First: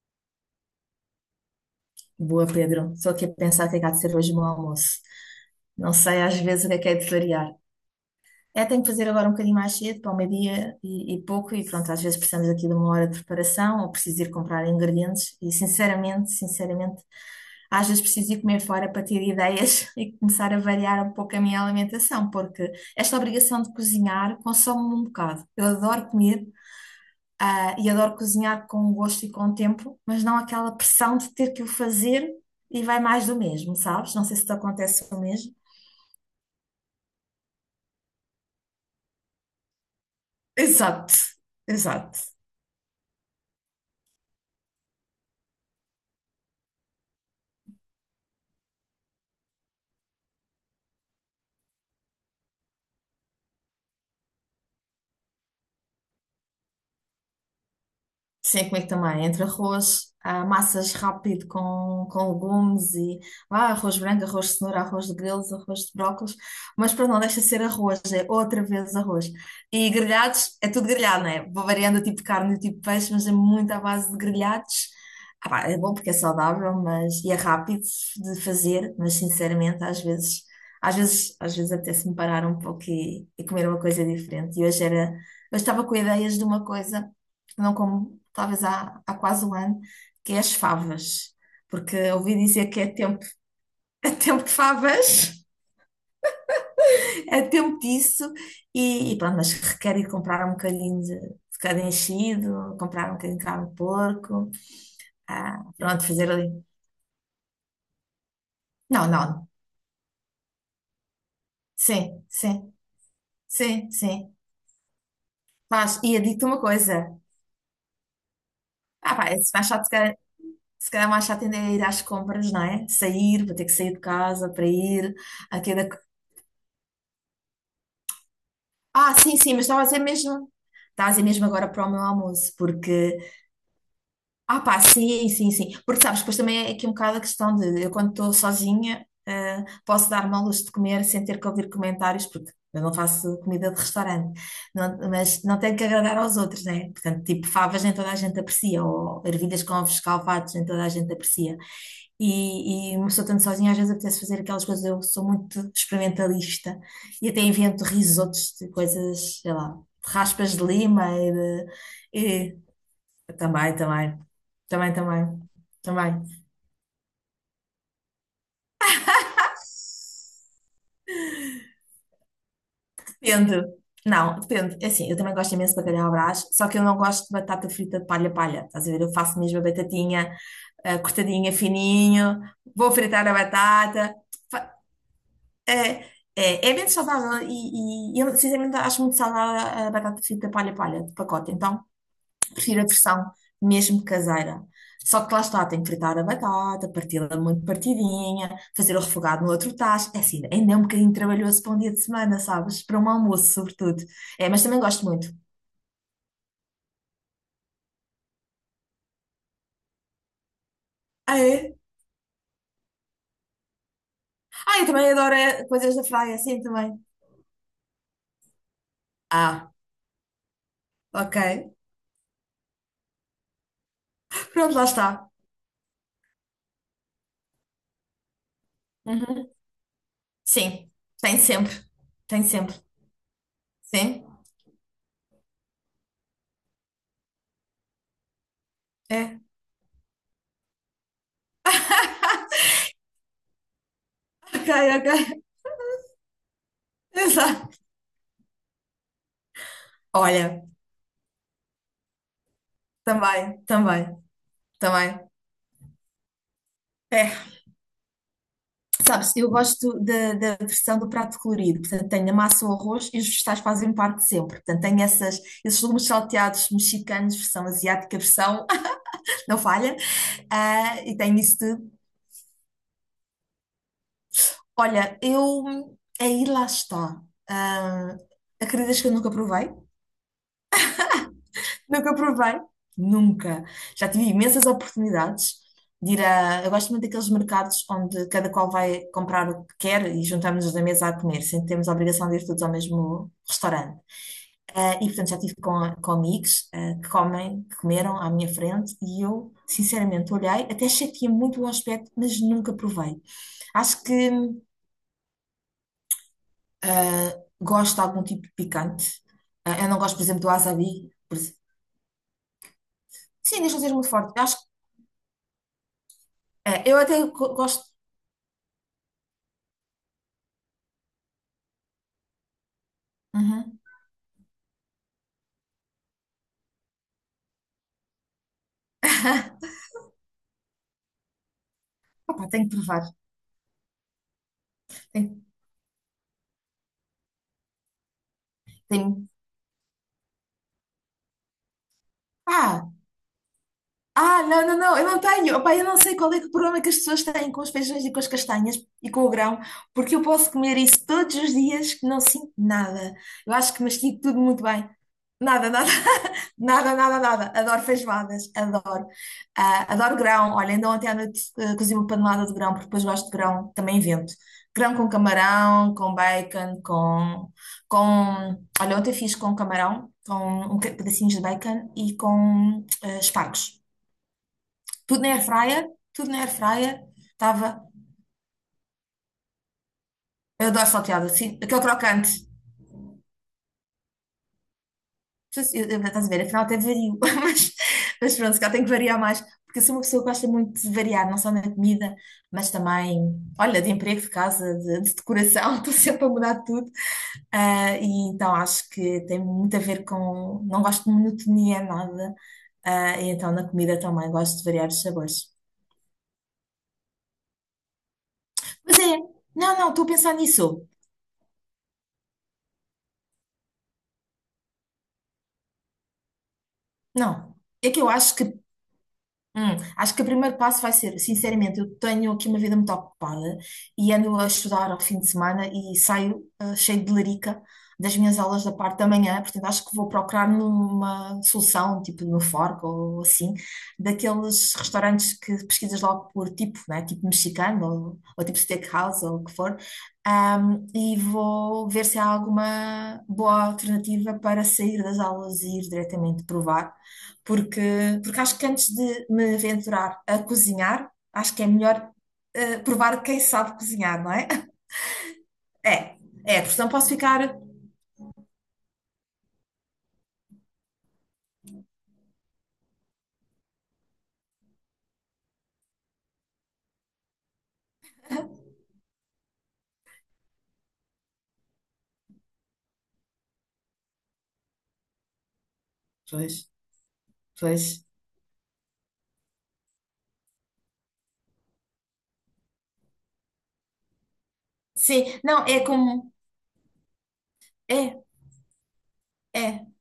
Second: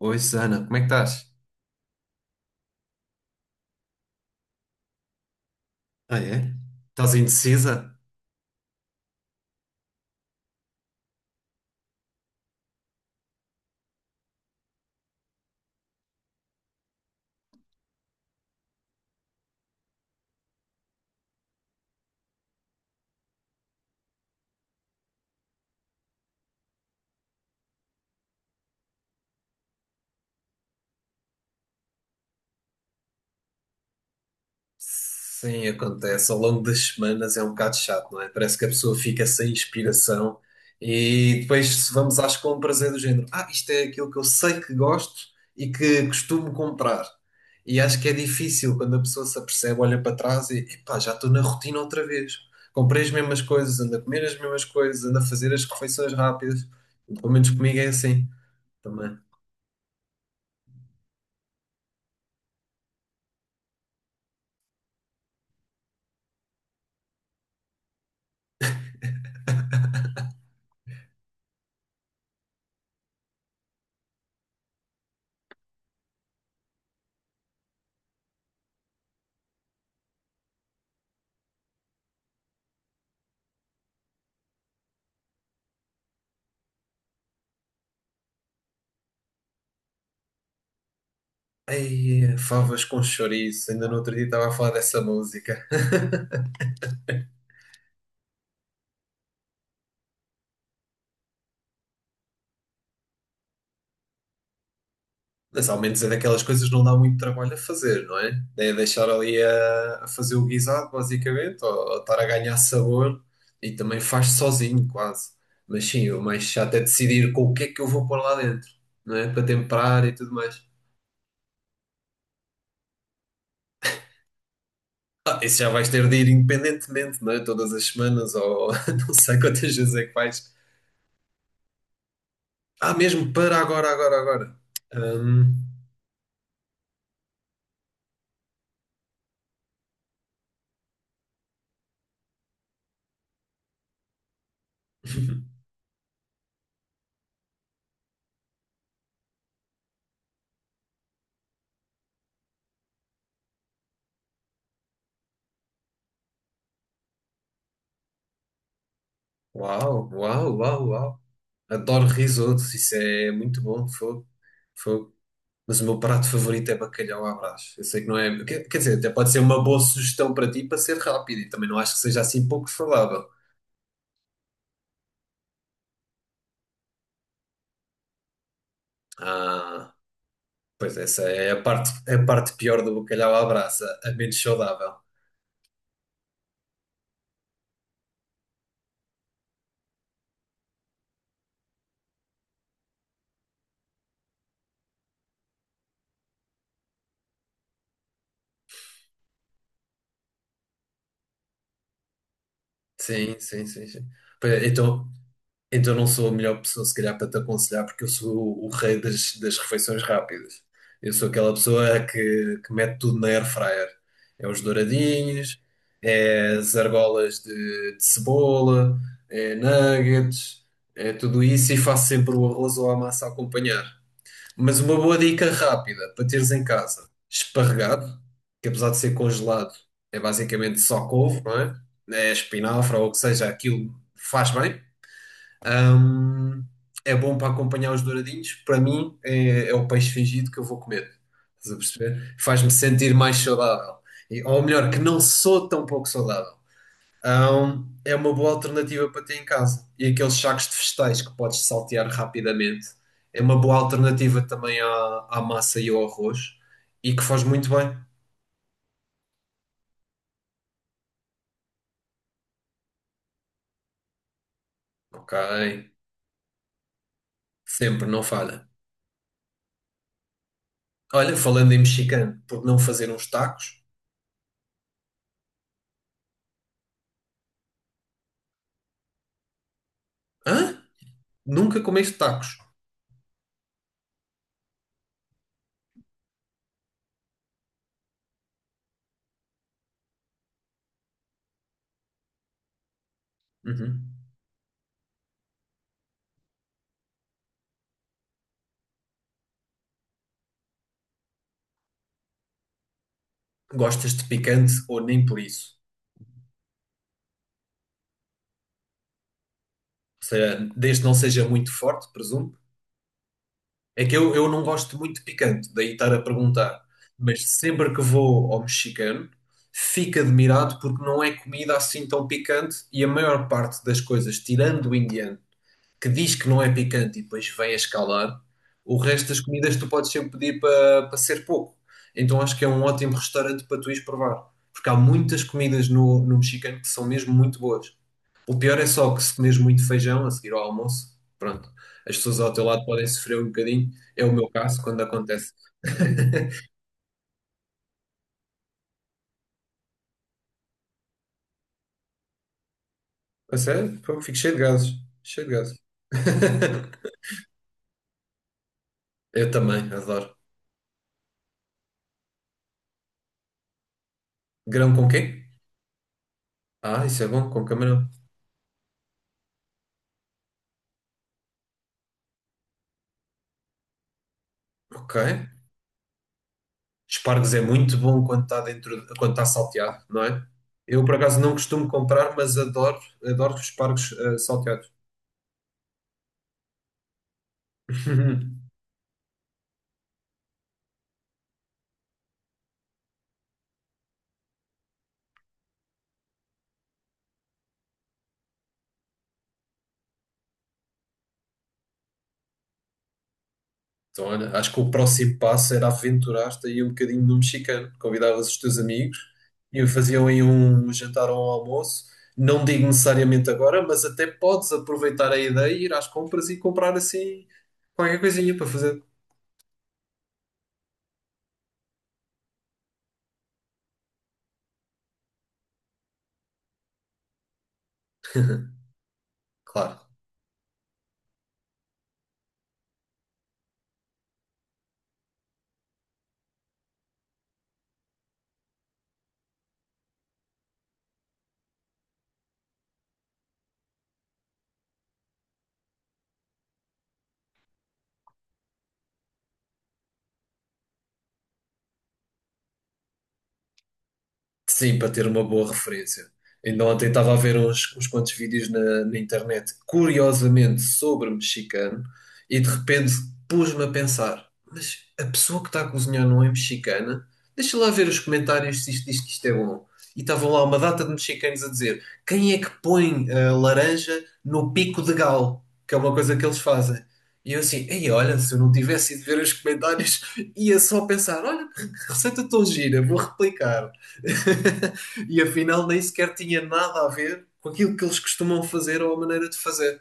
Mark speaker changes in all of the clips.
Speaker 1: Oi, Susana, como é que estás?
Speaker 2: Boa, Pedro. Estou aqui a pensar o que é que há de ser hoje o meu almoço. Não
Speaker 1: Ah,
Speaker 2: sei às
Speaker 1: é?
Speaker 2: vezes o que é de
Speaker 1: Estás
Speaker 2: variar.
Speaker 1: indecisa?
Speaker 2: É, tenho que fazer agora um bocadinho mais cedo, para o meio-dia e pouco, e pronto, às vezes precisamos aqui de uma hora de preparação ou preciso ir comprar ingredientes. E sinceramente, sinceramente, às vezes preciso ir comer fora para ter ideias e começar a variar um pouco a minha alimentação, porque esta obrigação de cozinhar consome-me um bocado. Eu adoro comer, e adoro cozinhar com gosto e com tempo, mas não aquela pressão de ter que o fazer e vai mais do mesmo, sabes? Não sei se te acontece o mesmo.
Speaker 1: Sim, acontece. Ao longo das semanas é um bocado chato, não é? Parece que a pessoa fica sem inspiração
Speaker 2: Exato,
Speaker 1: e depois se vamos
Speaker 2: exato.
Speaker 1: às compras é do género. Ah, isto é aquilo que eu sei que gosto e que costumo comprar. E acho que é difícil quando a pessoa se apercebe, olha para trás e epá, já estou na rotina outra vez. Comprei as mesmas coisas, ando a comer as mesmas coisas, ando a fazer as refeições rápidas. Pelo menos comigo é assim
Speaker 2: Sei como é que
Speaker 1: também.
Speaker 2: também, entre arroz, massas rápido com legumes e arroz branco, arroz de cenoura, arroz de grelos, arroz de brócolos, mas pronto, não deixa de ser arroz, é outra vez arroz. E grelhados, é tudo grelhado, não é? Vou variando o tipo de carne e o tipo de peixe, mas é muito à base de grelhados. Ah pá, é bom porque é saudável, mas e é rápido de fazer, mas sinceramente, às vezes, às vezes apetece-me parar um pouco e comer uma coisa diferente. E hoje era, eu estava com ideias de uma coisa não como talvez há quase um ano, que é as favas. Porque ouvi
Speaker 1: Ai,
Speaker 2: dizer que
Speaker 1: favas
Speaker 2: é
Speaker 1: com
Speaker 2: tempo,
Speaker 1: chouriço. Ainda no
Speaker 2: é
Speaker 1: outro dia
Speaker 2: tempo
Speaker 1: estava
Speaker 2: de
Speaker 1: a falar dessa
Speaker 2: favas,
Speaker 1: música.
Speaker 2: é tempo disso, e pronto, mas requer ir comprar um bocadinho de cada enchido, comprar um bocadinho de carne de porco,
Speaker 1: Mas ao menos
Speaker 2: pronto,
Speaker 1: é
Speaker 2: fazer
Speaker 1: daquelas
Speaker 2: ali.
Speaker 1: coisas que não dá muito trabalho a fazer, não é? É
Speaker 2: Não,
Speaker 1: deixar ali
Speaker 2: não,
Speaker 1: a fazer o guisado, basicamente, ou estar
Speaker 2: sim,
Speaker 1: a ganhar
Speaker 2: sim,
Speaker 1: sabor e
Speaker 2: sim,
Speaker 1: também faz
Speaker 2: sim.
Speaker 1: sozinho, quase. Mas
Speaker 2: Faz.
Speaker 1: sim,
Speaker 2: E
Speaker 1: o
Speaker 2: eu
Speaker 1: mais
Speaker 2: digo-te uma
Speaker 1: chato é
Speaker 2: coisa:
Speaker 1: decidir com o que é que eu vou pôr lá dentro,
Speaker 2: ah
Speaker 1: não
Speaker 2: pá,
Speaker 1: é?
Speaker 2: é
Speaker 1: Para
Speaker 2: mais chato, se
Speaker 1: temperar e
Speaker 2: calhar,
Speaker 1: tudo mais.
Speaker 2: se calhar mais chato ainda é ir às compras, não é? Sair, vou ter que sair de casa para ir,
Speaker 1: Ah, isso já
Speaker 2: aqui.
Speaker 1: vais ter de ir independentemente, não é? Todas as semanas ou não
Speaker 2: Ah, sim,
Speaker 1: sei
Speaker 2: sim, mas
Speaker 1: quantas
Speaker 2: estava a
Speaker 1: vezes
Speaker 2: dizer
Speaker 1: é que vais.
Speaker 2: mesmo. Estava a dizer mesmo agora para o meu almoço,
Speaker 1: Ah,
Speaker 2: porque.
Speaker 1: mesmo para agora, agora, agora.
Speaker 2: Ah pá, sim, sim,
Speaker 1: Hum.
Speaker 2: sim. Porque sabes, depois também é aqui um bocado a questão de eu, quando estou sozinha, posso dar-me ao luxo de comer sem ter que ouvir comentários, porque eu não faço comida de restaurante. Mas não tenho que agradar aos outros, né? Portanto, tipo, favas nem toda a gente aprecia, ou ervilhas com ovos escalfados nem toda a gente aprecia. E uma pessoa estando sozinha às vezes apetece fazer aquelas coisas. Eu sou muito experimentalista e até invento risotos de coisas, sei lá,
Speaker 1: Uau,
Speaker 2: de
Speaker 1: uau,
Speaker 2: raspas de
Speaker 1: uau,
Speaker 2: lima
Speaker 1: uau. Adoro
Speaker 2: de,
Speaker 1: risotos, isso é
Speaker 2: e
Speaker 1: muito
Speaker 2: também,
Speaker 1: bom, fogo,
Speaker 2: também,
Speaker 1: fogo.
Speaker 2: também,
Speaker 1: Mas o meu prato
Speaker 2: também.
Speaker 1: favorito é bacalhau à Brás. Eu sei que não é. Quer dizer, até pode ser uma boa sugestão para ti para ser rápido e também não acho que seja assim pouco falável.
Speaker 2: Depende. Não, depende. É assim, eu também gosto imenso de bacalhau à Brás, só que eu não gosto de batata frita de palha-palha. Estás a ver? Eu faço mesmo a
Speaker 1: Ah,
Speaker 2: batatinha
Speaker 1: pois essa é
Speaker 2: cortadinha
Speaker 1: a
Speaker 2: fininho,
Speaker 1: parte pior
Speaker 2: vou
Speaker 1: do
Speaker 2: fritar a
Speaker 1: bacalhau à Brás, a
Speaker 2: batata.
Speaker 1: menos saudável.
Speaker 2: É, é bem saudável e eu sinceramente acho muito saudável a batata frita palha-palha de pacote, então prefiro a versão mesmo caseira. Só que lá está, tem que fritar a batata, parti-la muito partidinha, fazer o refogado no outro tacho. É assim, ainda é um bocadinho trabalhoso para um dia de semana, sabes? Para um
Speaker 1: Sim,
Speaker 2: almoço,
Speaker 1: sim, sim,
Speaker 2: sobretudo.
Speaker 1: sim.
Speaker 2: É,
Speaker 1: Pois
Speaker 2: mas
Speaker 1: é.
Speaker 2: também gosto
Speaker 1: Então,
Speaker 2: muito.
Speaker 1: Então não sou a melhor pessoa, se calhar, para te aconselhar, porque eu sou o rei das refeições rápidas. Eu sou
Speaker 2: Ah,
Speaker 1: aquela
Speaker 2: é?
Speaker 1: pessoa que mete tudo na air fryer. É os
Speaker 2: Ah, eu também adoro
Speaker 1: douradinhos,
Speaker 2: é coisas da praia,
Speaker 1: é
Speaker 2: assim
Speaker 1: as
Speaker 2: também.
Speaker 1: argolas de cebola, é
Speaker 2: Ah,
Speaker 1: nuggets, é
Speaker 2: ok.
Speaker 1: tudo isso e faço sempre o arroz ou a massa a acompanhar.
Speaker 2: Pronto,
Speaker 1: Mas
Speaker 2: lá
Speaker 1: uma
Speaker 2: está.
Speaker 1: boa dica rápida para teres em casa: esparregado, que apesar de ser
Speaker 2: Uhum.
Speaker 1: congelado, é basicamente
Speaker 2: Sim,
Speaker 1: só
Speaker 2: tem
Speaker 1: couve, não é?
Speaker 2: sempre.
Speaker 1: É
Speaker 2: Tem sempre.
Speaker 1: espinafre ou o que seja, aquilo
Speaker 2: Sim,
Speaker 1: faz bem. Hum, é bom para acompanhar os douradinhos. Para mim,
Speaker 2: é.
Speaker 1: é, é o peixe fingido que eu vou comer. Estás a perceber? Faz-me sentir mais saudável. Ou
Speaker 2: Ok,
Speaker 1: melhor, que
Speaker 2: ok.
Speaker 1: não sou tão pouco saudável.
Speaker 2: Exato.
Speaker 1: É uma boa alternativa para ter em casa. E aqueles
Speaker 2: Olha,
Speaker 1: sacos de vegetais que podes saltear rapidamente. É uma
Speaker 2: também,
Speaker 1: boa
Speaker 2: também,
Speaker 1: alternativa também
Speaker 2: também.
Speaker 1: à, à massa e ao arroz. E que faz
Speaker 2: É.
Speaker 1: muito bem.
Speaker 2: Sabes, eu gosto da, da versão do prato colorido. Portanto, tenho a massa o arroz e os vegetais fazem parte sempre. Portanto,
Speaker 1: Ok.
Speaker 2: esses legumes salteados mexicanos, versão
Speaker 1: Sempre,
Speaker 2: asiática,
Speaker 1: não
Speaker 2: versão
Speaker 1: falha.
Speaker 2: não falha. Ah, e
Speaker 1: Olha,
Speaker 2: tenho isso
Speaker 1: falando em
Speaker 2: tudo.
Speaker 1: mexicano, por não fazer uns tacos?
Speaker 2: Olha, eu. Aí lá está. Ah, acreditas que eu nunca provei?
Speaker 1: Hã? Nunca
Speaker 2: Nunca
Speaker 1: comeste tacos?
Speaker 2: provei, nunca. Já tive imensas oportunidades de ir a. Eu gosto muito daqueles mercados onde cada qual vai comprar o que quer e juntamos-nos na mesa a comer, sem termos a obrigação de ir todos ao mesmo restaurante.
Speaker 1: Uhum.
Speaker 2: E portanto já tive com amigos que comeram à minha frente e eu, sinceramente, olhei, até achei que tinha muito bom aspecto, mas nunca provei. Acho
Speaker 1: Gostas de
Speaker 2: que
Speaker 1: picante ou nem por isso?
Speaker 2: eh, gosto de algum tipo de picante. Eu não gosto, por
Speaker 1: Ou
Speaker 2: exemplo, do
Speaker 1: seja, desde que
Speaker 2: wasabi.
Speaker 1: não seja muito forte, presumo.
Speaker 2: Sim, deixa eu ser
Speaker 1: É
Speaker 2: muito
Speaker 1: que
Speaker 2: forte. Eu
Speaker 1: eu
Speaker 2: acho
Speaker 1: não
Speaker 2: que
Speaker 1: gosto muito de picante, daí estar a perguntar.
Speaker 2: é, eu até
Speaker 1: Mas
Speaker 2: gosto.
Speaker 1: sempre que vou ao mexicano, fico admirado porque não é comida assim tão picante e a maior
Speaker 2: Uhum.
Speaker 1: parte das coisas, tirando o indiano, que diz que não é picante e depois vem a escalar, o resto das comidas tu podes sempre pedir para ser pouco. Então
Speaker 2: Opa,
Speaker 1: acho que é
Speaker 2: tenho que
Speaker 1: um
Speaker 2: provar.
Speaker 1: ótimo restaurante para tu ires provar. Porque há
Speaker 2: Tenho,
Speaker 1: muitas comidas no, no mexicano que são mesmo muito boas. O pior é só que
Speaker 2: tenho.
Speaker 1: se comes muito feijão a seguir ao almoço, pronto, as pessoas ao teu lado
Speaker 2: Ah,
Speaker 1: podem sofrer um bocadinho. É o
Speaker 2: ah,
Speaker 1: meu
Speaker 2: não, não,
Speaker 1: caso
Speaker 2: não,
Speaker 1: quando
Speaker 2: eu não
Speaker 1: acontece.
Speaker 2: tenho. Opa, eu não sei qual é que é o problema que as pessoas têm com os feijões e com as castanhas e com o grão, porque eu posso comer isso todos os dias que não sinto nada. Eu
Speaker 1: A
Speaker 2: acho que
Speaker 1: sério? Pô,
Speaker 2: mastigo
Speaker 1: fico
Speaker 2: tudo
Speaker 1: cheio de
Speaker 2: muito bem.
Speaker 1: gases. Cheio de
Speaker 2: Nada,
Speaker 1: gases.
Speaker 2: nada. Nada, nada, nada. Adoro feijoadas, adoro.
Speaker 1: Eu também,
Speaker 2: Ah, adoro
Speaker 1: adoro.
Speaker 2: grão. Olha, ainda ontem à noite cozi uma panelada de grão, porque depois gosto de grão, também invento.
Speaker 1: Grão
Speaker 2: Grão com
Speaker 1: com quê?
Speaker 2: camarão, com bacon,
Speaker 1: Ah, isso é bom, com camarão.
Speaker 2: Olha, ontem fiz com camarão, com pedacinhos de bacon e com espargos.
Speaker 1: Ok.
Speaker 2: Tudo na airfryer, tudo na airfryer.
Speaker 1: Espargos é
Speaker 2: Estava...
Speaker 1: muito bom quando está dentro, quando está salteado, não é?
Speaker 2: Eu adoro
Speaker 1: Eu por
Speaker 2: salteado,
Speaker 1: acaso não
Speaker 2: assim, aquele
Speaker 1: costumo comprar,
Speaker 2: crocante.
Speaker 1: mas adoro, adoro espargos salteados.
Speaker 2: Eu, estás a ver, afinal até vario, mas pronto, se calhar tenho que variar mais, porque eu sou uma pessoa que gosta muito de variar, não só na comida, mas também, olha, de emprego, de casa, de decoração, estou sempre a mudar tudo. Ah, e então acho que tem muito a ver com, não gosto de monotonia, nada. Ah, e então na comida
Speaker 1: Então,
Speaker 2: também
Speaker 1: olha,
Speaker 2: gosto de
Speaker 1: acho que
Speaker 2: variar
Speaker 1: o
Speaker 2: os
Speaker 1: próximo
Speaker 2: sabores.
Speaker 1: passo era aventurar-te aí um bocadinho no mexicano. Convidavas os teus
Speaker 2: Mas
Speaker 1: amigos
Speaker 2: é, não,
Speaker 1: e
Speaker 2: não, estou a
Speaker 1: faziam
Speaker 2: pensar
Speaker 1: aí
Speaker 2: nisso.
Speaker 1: um jantar ou um almoço. Não digo necessariamente agora, mas até podes aproveitar a ideia e ir às compras e comprar assim
Speaker 2: Não, é que eu
Speaker 1: qualquer
Speaker 2: acho que.
Speaker 1: coisinha para fazer.
Speaker 2: Acho que o primeiro passo vai ser, sinceramente, eu tenho aqui uma vida muito ocupada e ando a estudar ao fim de semana e saio cheio de larica das minhas aulas da parte da manhã, portanto acho que vou
Speaker 1: Claro.
Speaker 2: procurar numa solução, tipo no Fork ou assim, daqueles restaurantes que pesquisas logo por tipo, né? Tipo mexicano ou tipo steakhouse ou o que for. E vou ver se há alguma boa alternativa para sair das aulas e ir diretamente provar, porque, porque acho que antes de me aventurar a cozinhar, acho que é melhor provar quem sabe cozinhar, não é?
Speaker 1: Sim, para ter uma boa
Speaker 2: É,
Speaker 1: referência.
Speaker 2: é, porque
Speaker 1: Ainda
Speaker 2: não
Speaker 1: ontem
Speaker 2: posso
Speaker 1: estava a
Speaker 2: ficar.
Speaker 1: ver uns quantos vídeos na internet, curiosamente sobre mexicano, e de repente pus-me a pensar: mas a pessoa que está a cozinhar não é mexicana? Deixa lá ver os comentários se isto diz que isto é bom. E estavam lá uma data de mexicanos a dizer: quem é que põe a laranja no pico de galo? Que é uma coisa que eles
Speaker 2: Pois,
Speaker 1: fazem. E eu assim,
Speaker 2: pois.
Speaker 1: ei, olha, se eu não tivesse ido ver os comentários, ia só pensar: olha, que receita tão gira, vou replicar. E
Speaker 2: Sim, não, é
Speaker 1: afinal nem
Speaker 2: como.
Speaker 1: sequer tinha nada a ver com aquilo que eles
Speaker 2: É,
Speaker 1: costumam fazer ou a maneira de
Speaker 2: é.
Speaker 1: fazer.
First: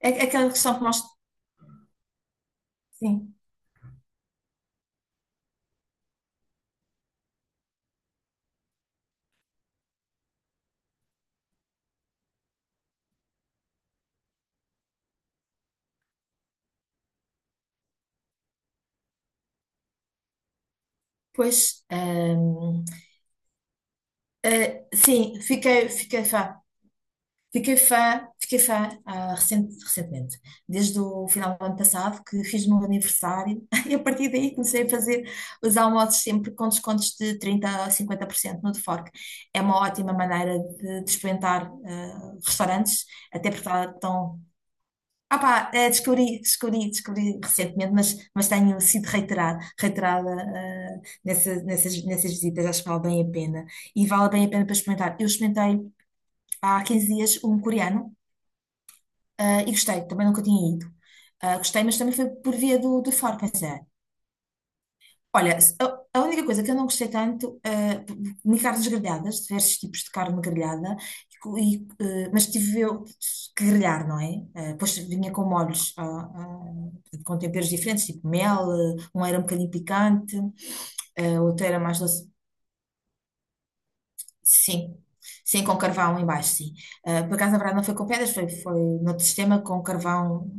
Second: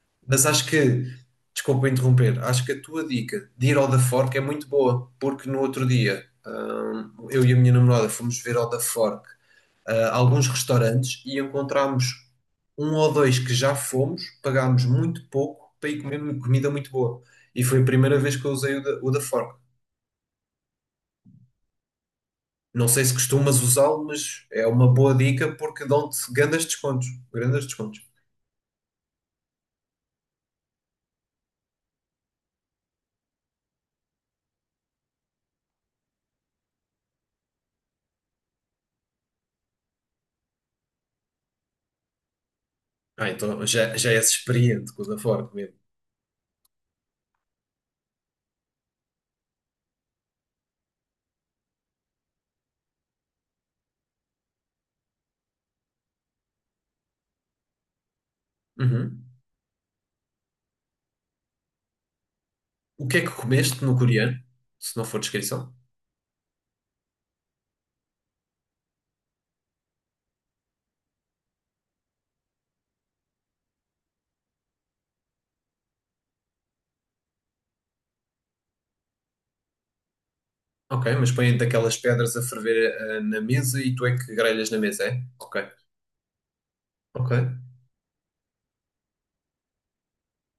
Speaker 2: É
Speaker 1: Mas
Speaker 2: aquela
Speaker 1: acho
Speaker 2: questão que nós.
Speaker 1: que, desculpa interromper, acho que a tua
Speaker 2: Sim,
Speaker 1: dica de ir ao da Fork é muito boa, porque no outro dia eu e a minha namorada fomos ver ao da Fork alguns restaurantes e encontramos um ou dois que já fomos, pagámos muito pouco para ir comer comida muito boa. E foi a primeira vez que eu usei o da Fork.
Speaker 2: pois. Hum,
Speaker 1: Não sei se costumas usá-lo, mas é uma boa dica porque dão-te
Speaker 2: fiquei fã.
Speaker 1: grandes descontos. Grandes descontos.
Speaker 2: Fiquei fã recentemente, desde o final do ano passado, que fiz o meu aniversário, e a partir daí comecei a fazer os almoços sempre com descontos de 30 a 50% no Fork. É uma ótima maneira de experimentar restaurantes,
Speaker 1: Ah,
Speaker 2: até
Speaker 1: então
Speaker 2: porque lá
Speaker 1: já, já és
Speaker 2: estão.
Speaker 1: experiente com o da
Speaker 2: Ah
Speaker 1: Ford
Speaker 2: pá,
Speaker 1: mesmo.
Speaker 2: descobri recentemente, mas tenho sido reiterada, reiterada nessas visitas, acho que vale bem a pena. E vale bem a pena para experimentar. Eu experimentei há 15 dias um coreano.
Speaker 1: Uhum.
Speaker 2: Ah, e gostei, também nunca tinha ido. Ah, gostei, mas também foi por via do,
Speaker 1: O
Speaker 2: do
Speaker 1: que é que
Speaker 2: fora, pensei.
Speaker 1: comeste no coreano? Se não for
Speaker 2: Olha,
Speaker 1: descrição.
Speaker 2: a única coisa que eu não gostei tanto, ah, comi carnes grelhadas, diversos tipos de carne grelhada, mas tive eu que grelhar, não é? Ah, depois vinha com molhos, com temperos diferentes, tipo mel, um era um bocadinho picante,
Speaker 1: Ok, mas
Speaker 2: ah,
Speaker 1: põem
Speaker 2: outro era
Speaker 1: daquelas
Speaker 2: mais doce.
Speaker 1: pedras a ferver na mesa e tu é que grelhas na
Speaker 2: Sim,
Speaker 1: mesa, é?
Speaker 2: sim,
Speaker 1: Ok.
Speaker 2: com carvão em baixo, sim. Ah,
Speaker 1: Ok.
Speaker 2: por acaso, na verdade, não foi com pedras, foi no sistema com carvão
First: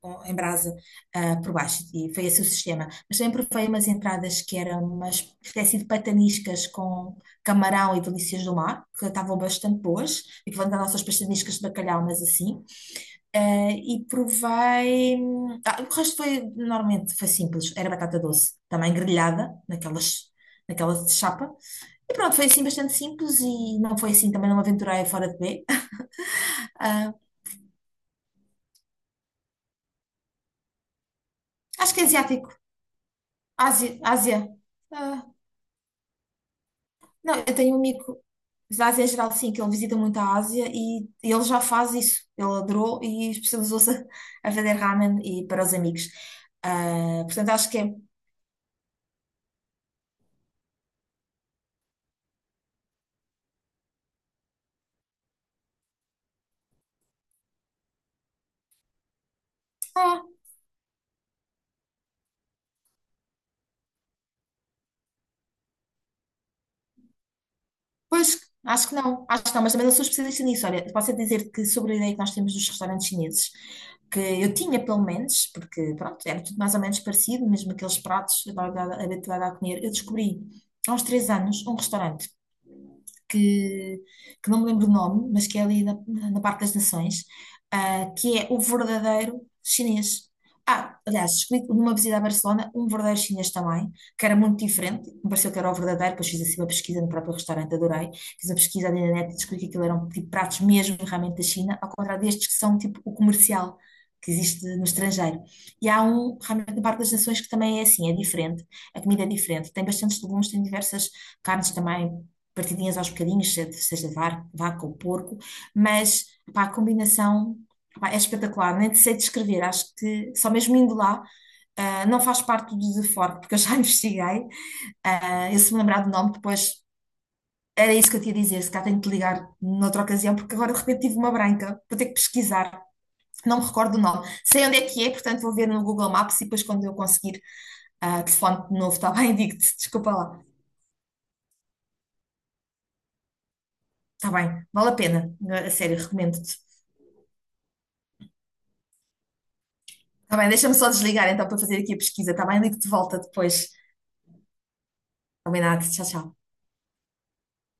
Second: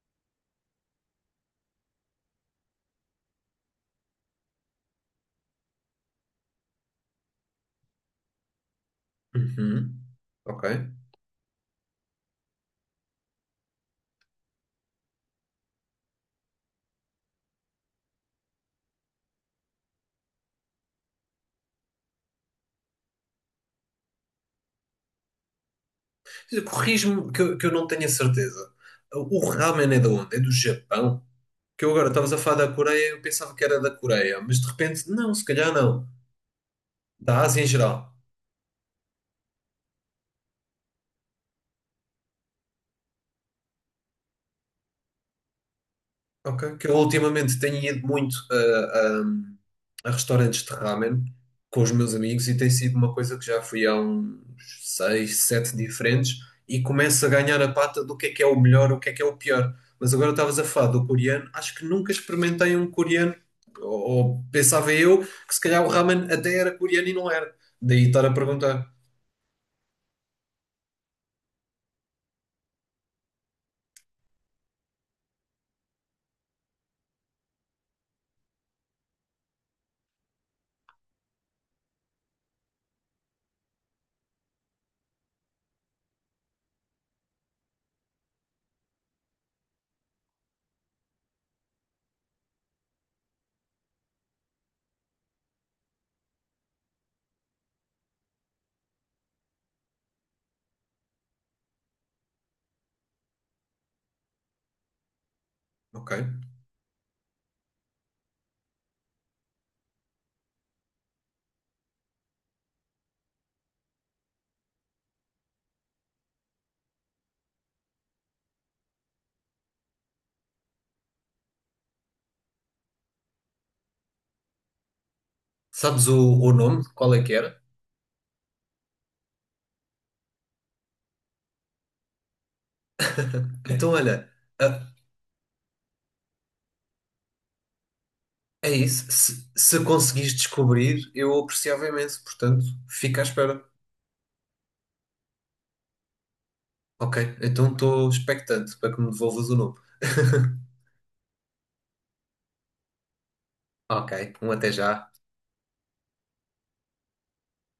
Speaker 2: em brasa por baixo e foi esse o sistema. Mas também provei umas entradas que eram umas espécie de pataniscas com camarão e delícias do mar, que estavam bastante
Speaker 1: Uhum.
Speaker 2: boas, e que
Speaker 1: Ok.
Speaker 2: equivalente às nossas pataniscas de bacalhau, mas assim. Ah, e provei. Ah, o resto foi, normalmente, foi simples. Era batata doce, também grelhada, naquelas, naquela chapa. E pronto, foi assim bastante simples e não foi assim, também não me aventurei fora de B. Ah,
Speaker 1: Corrijo-me que eu não tenho a certeza. O ramen é de onde? É do Japão? Que eu
Speaker 2: acho que é
Speaker 1: agora estavas a
Speaker 2: asiático.
Speaker 1: falar da Coreia, eu pensava que era da
Speaker 2: Ásia, Ásia.
Speaker 1: Coreia, mas de repente,
Speaker 2: Ah,
Speaker 1: não, se calhar não.
Speaker 2: não,
Speaker 1: Da
Speaker 2: eu
Speaker 1: Ásia em
Speaker 2: tenho um
Speaker 1: geral.
Speaker 2: amigo da Ásia Geral, sim, que ele visita muito a Ásia e ele já faz isso. Ele adorou e especializou-se a vender ramen e para os amigos.
Speaker 1: Ok, que eu
Speaker 2: Ah, portanto,
Speaker 1: ultimamente
Speaker 2: acho
Speaker 1: tenho
Speaker 2: que é.
Speaker 1: ido muito a, a- a restaurantes de ramen com os meus amigos e tem sido uma coisa que já fui a uns seis, sete diferentes e começo a ganhar a pata do que é o melhor, o que é o pior. Mas
Speaker 2: ah,
Speaker 1: agora estavas a falar do coreano, acho que nunca experimentei um coreano, ou, ou pensava eu que se calhar o ramen até era coreano e não era. Daí estar a
Speaker 2: Pois,
Speaker 1: perguntar.
Speaker 2: acho que não, mas também não sou especialista nisso. Olha, posso é dizer que sobre a ideia que nós temos dos restaurantes chineses, que eu tinha pelo menos, porque pronto, era tudo mais ou menos parecido, mesmo aqueles pratos que eu estava habituada a comer, eu descobri há uns 3 anos um restaurante que, que não me lembro o nome, mas que é ali na, na Parque das Nações, ah, que é o verdadeiro chinês. Ah, aliás, descobri numa visita a Barcelona um verdadeiro chinês também, que era muito diferente, me pareceu que era o verdadeiro, depois fiz assim uma pesquisa no próprio restaurante, adorei, fiz uma pesquisa ali na net e descobri que aquilo eram tipo pratos mesmo realmente da China, ao contrário destes que são tipo o comercial que existe no estrangeiro. E há
Speaker 1: Ok.
Speaker 2: um, realmente, no Parque das Nações que também é assim, é diferente, a comida é diferente, tem bastantes legumes, tem diversas carnes também, partidinhas aos bocadinhos, seja de vaca ou porco, mas pá, a combinação pá, é espetacular, nem sei descrever, acho que só mesmo indo lá não faz parte do deforme, porque eu já investiguei. Ah, eu se me lembrar
Speaker 1: Sabes
Speaker 2: do
Speaker 1: o,
Speaker 2: nome,
Speaker 1: o
Speaker 2: depois
Speaker 1: nome? Qual é que era?
Speaker 2: era isso que eu tinha a dizer. Se calhar tenho que te ligar noutra ocasião, porque agora de repente tive uma branca. Vou ter que pesquisar, não me
Speaker 1: Então,
Speaker 2: recordo o nome.
Speaker 1: olha,
Speaker 2: Sei onde é que é, portanto vou ver no Google Maps e depois quando eu conseguir telefone
Speaker 1: é
Speaker 2: de novo,
Speaker 1: isso.
Speaker 2: está bem?
Speaker 1: Se,
Speaker 2: Digo-te,
Speaker 1: se
Speaker 2: desculpa
Speaker 1: conseguires
Speaker 2: lá.
Speaker 1: descobrir, eu apreciava imenso. Portanto, fica à espera.
Speaker 2: Está bem, vale a pena. A sério, recomendo-te.
Speaker 1: Ok, então estou expectante para que me devolvas o nome.
Speaker 2: Está bem, deixa-me só desligar então para fazer aqui a pesquisa, está bem? Ligo-te de volta depois.
Speaker 1: Ok, um até já.
Speaker 2: Combinado, tchau, tchau.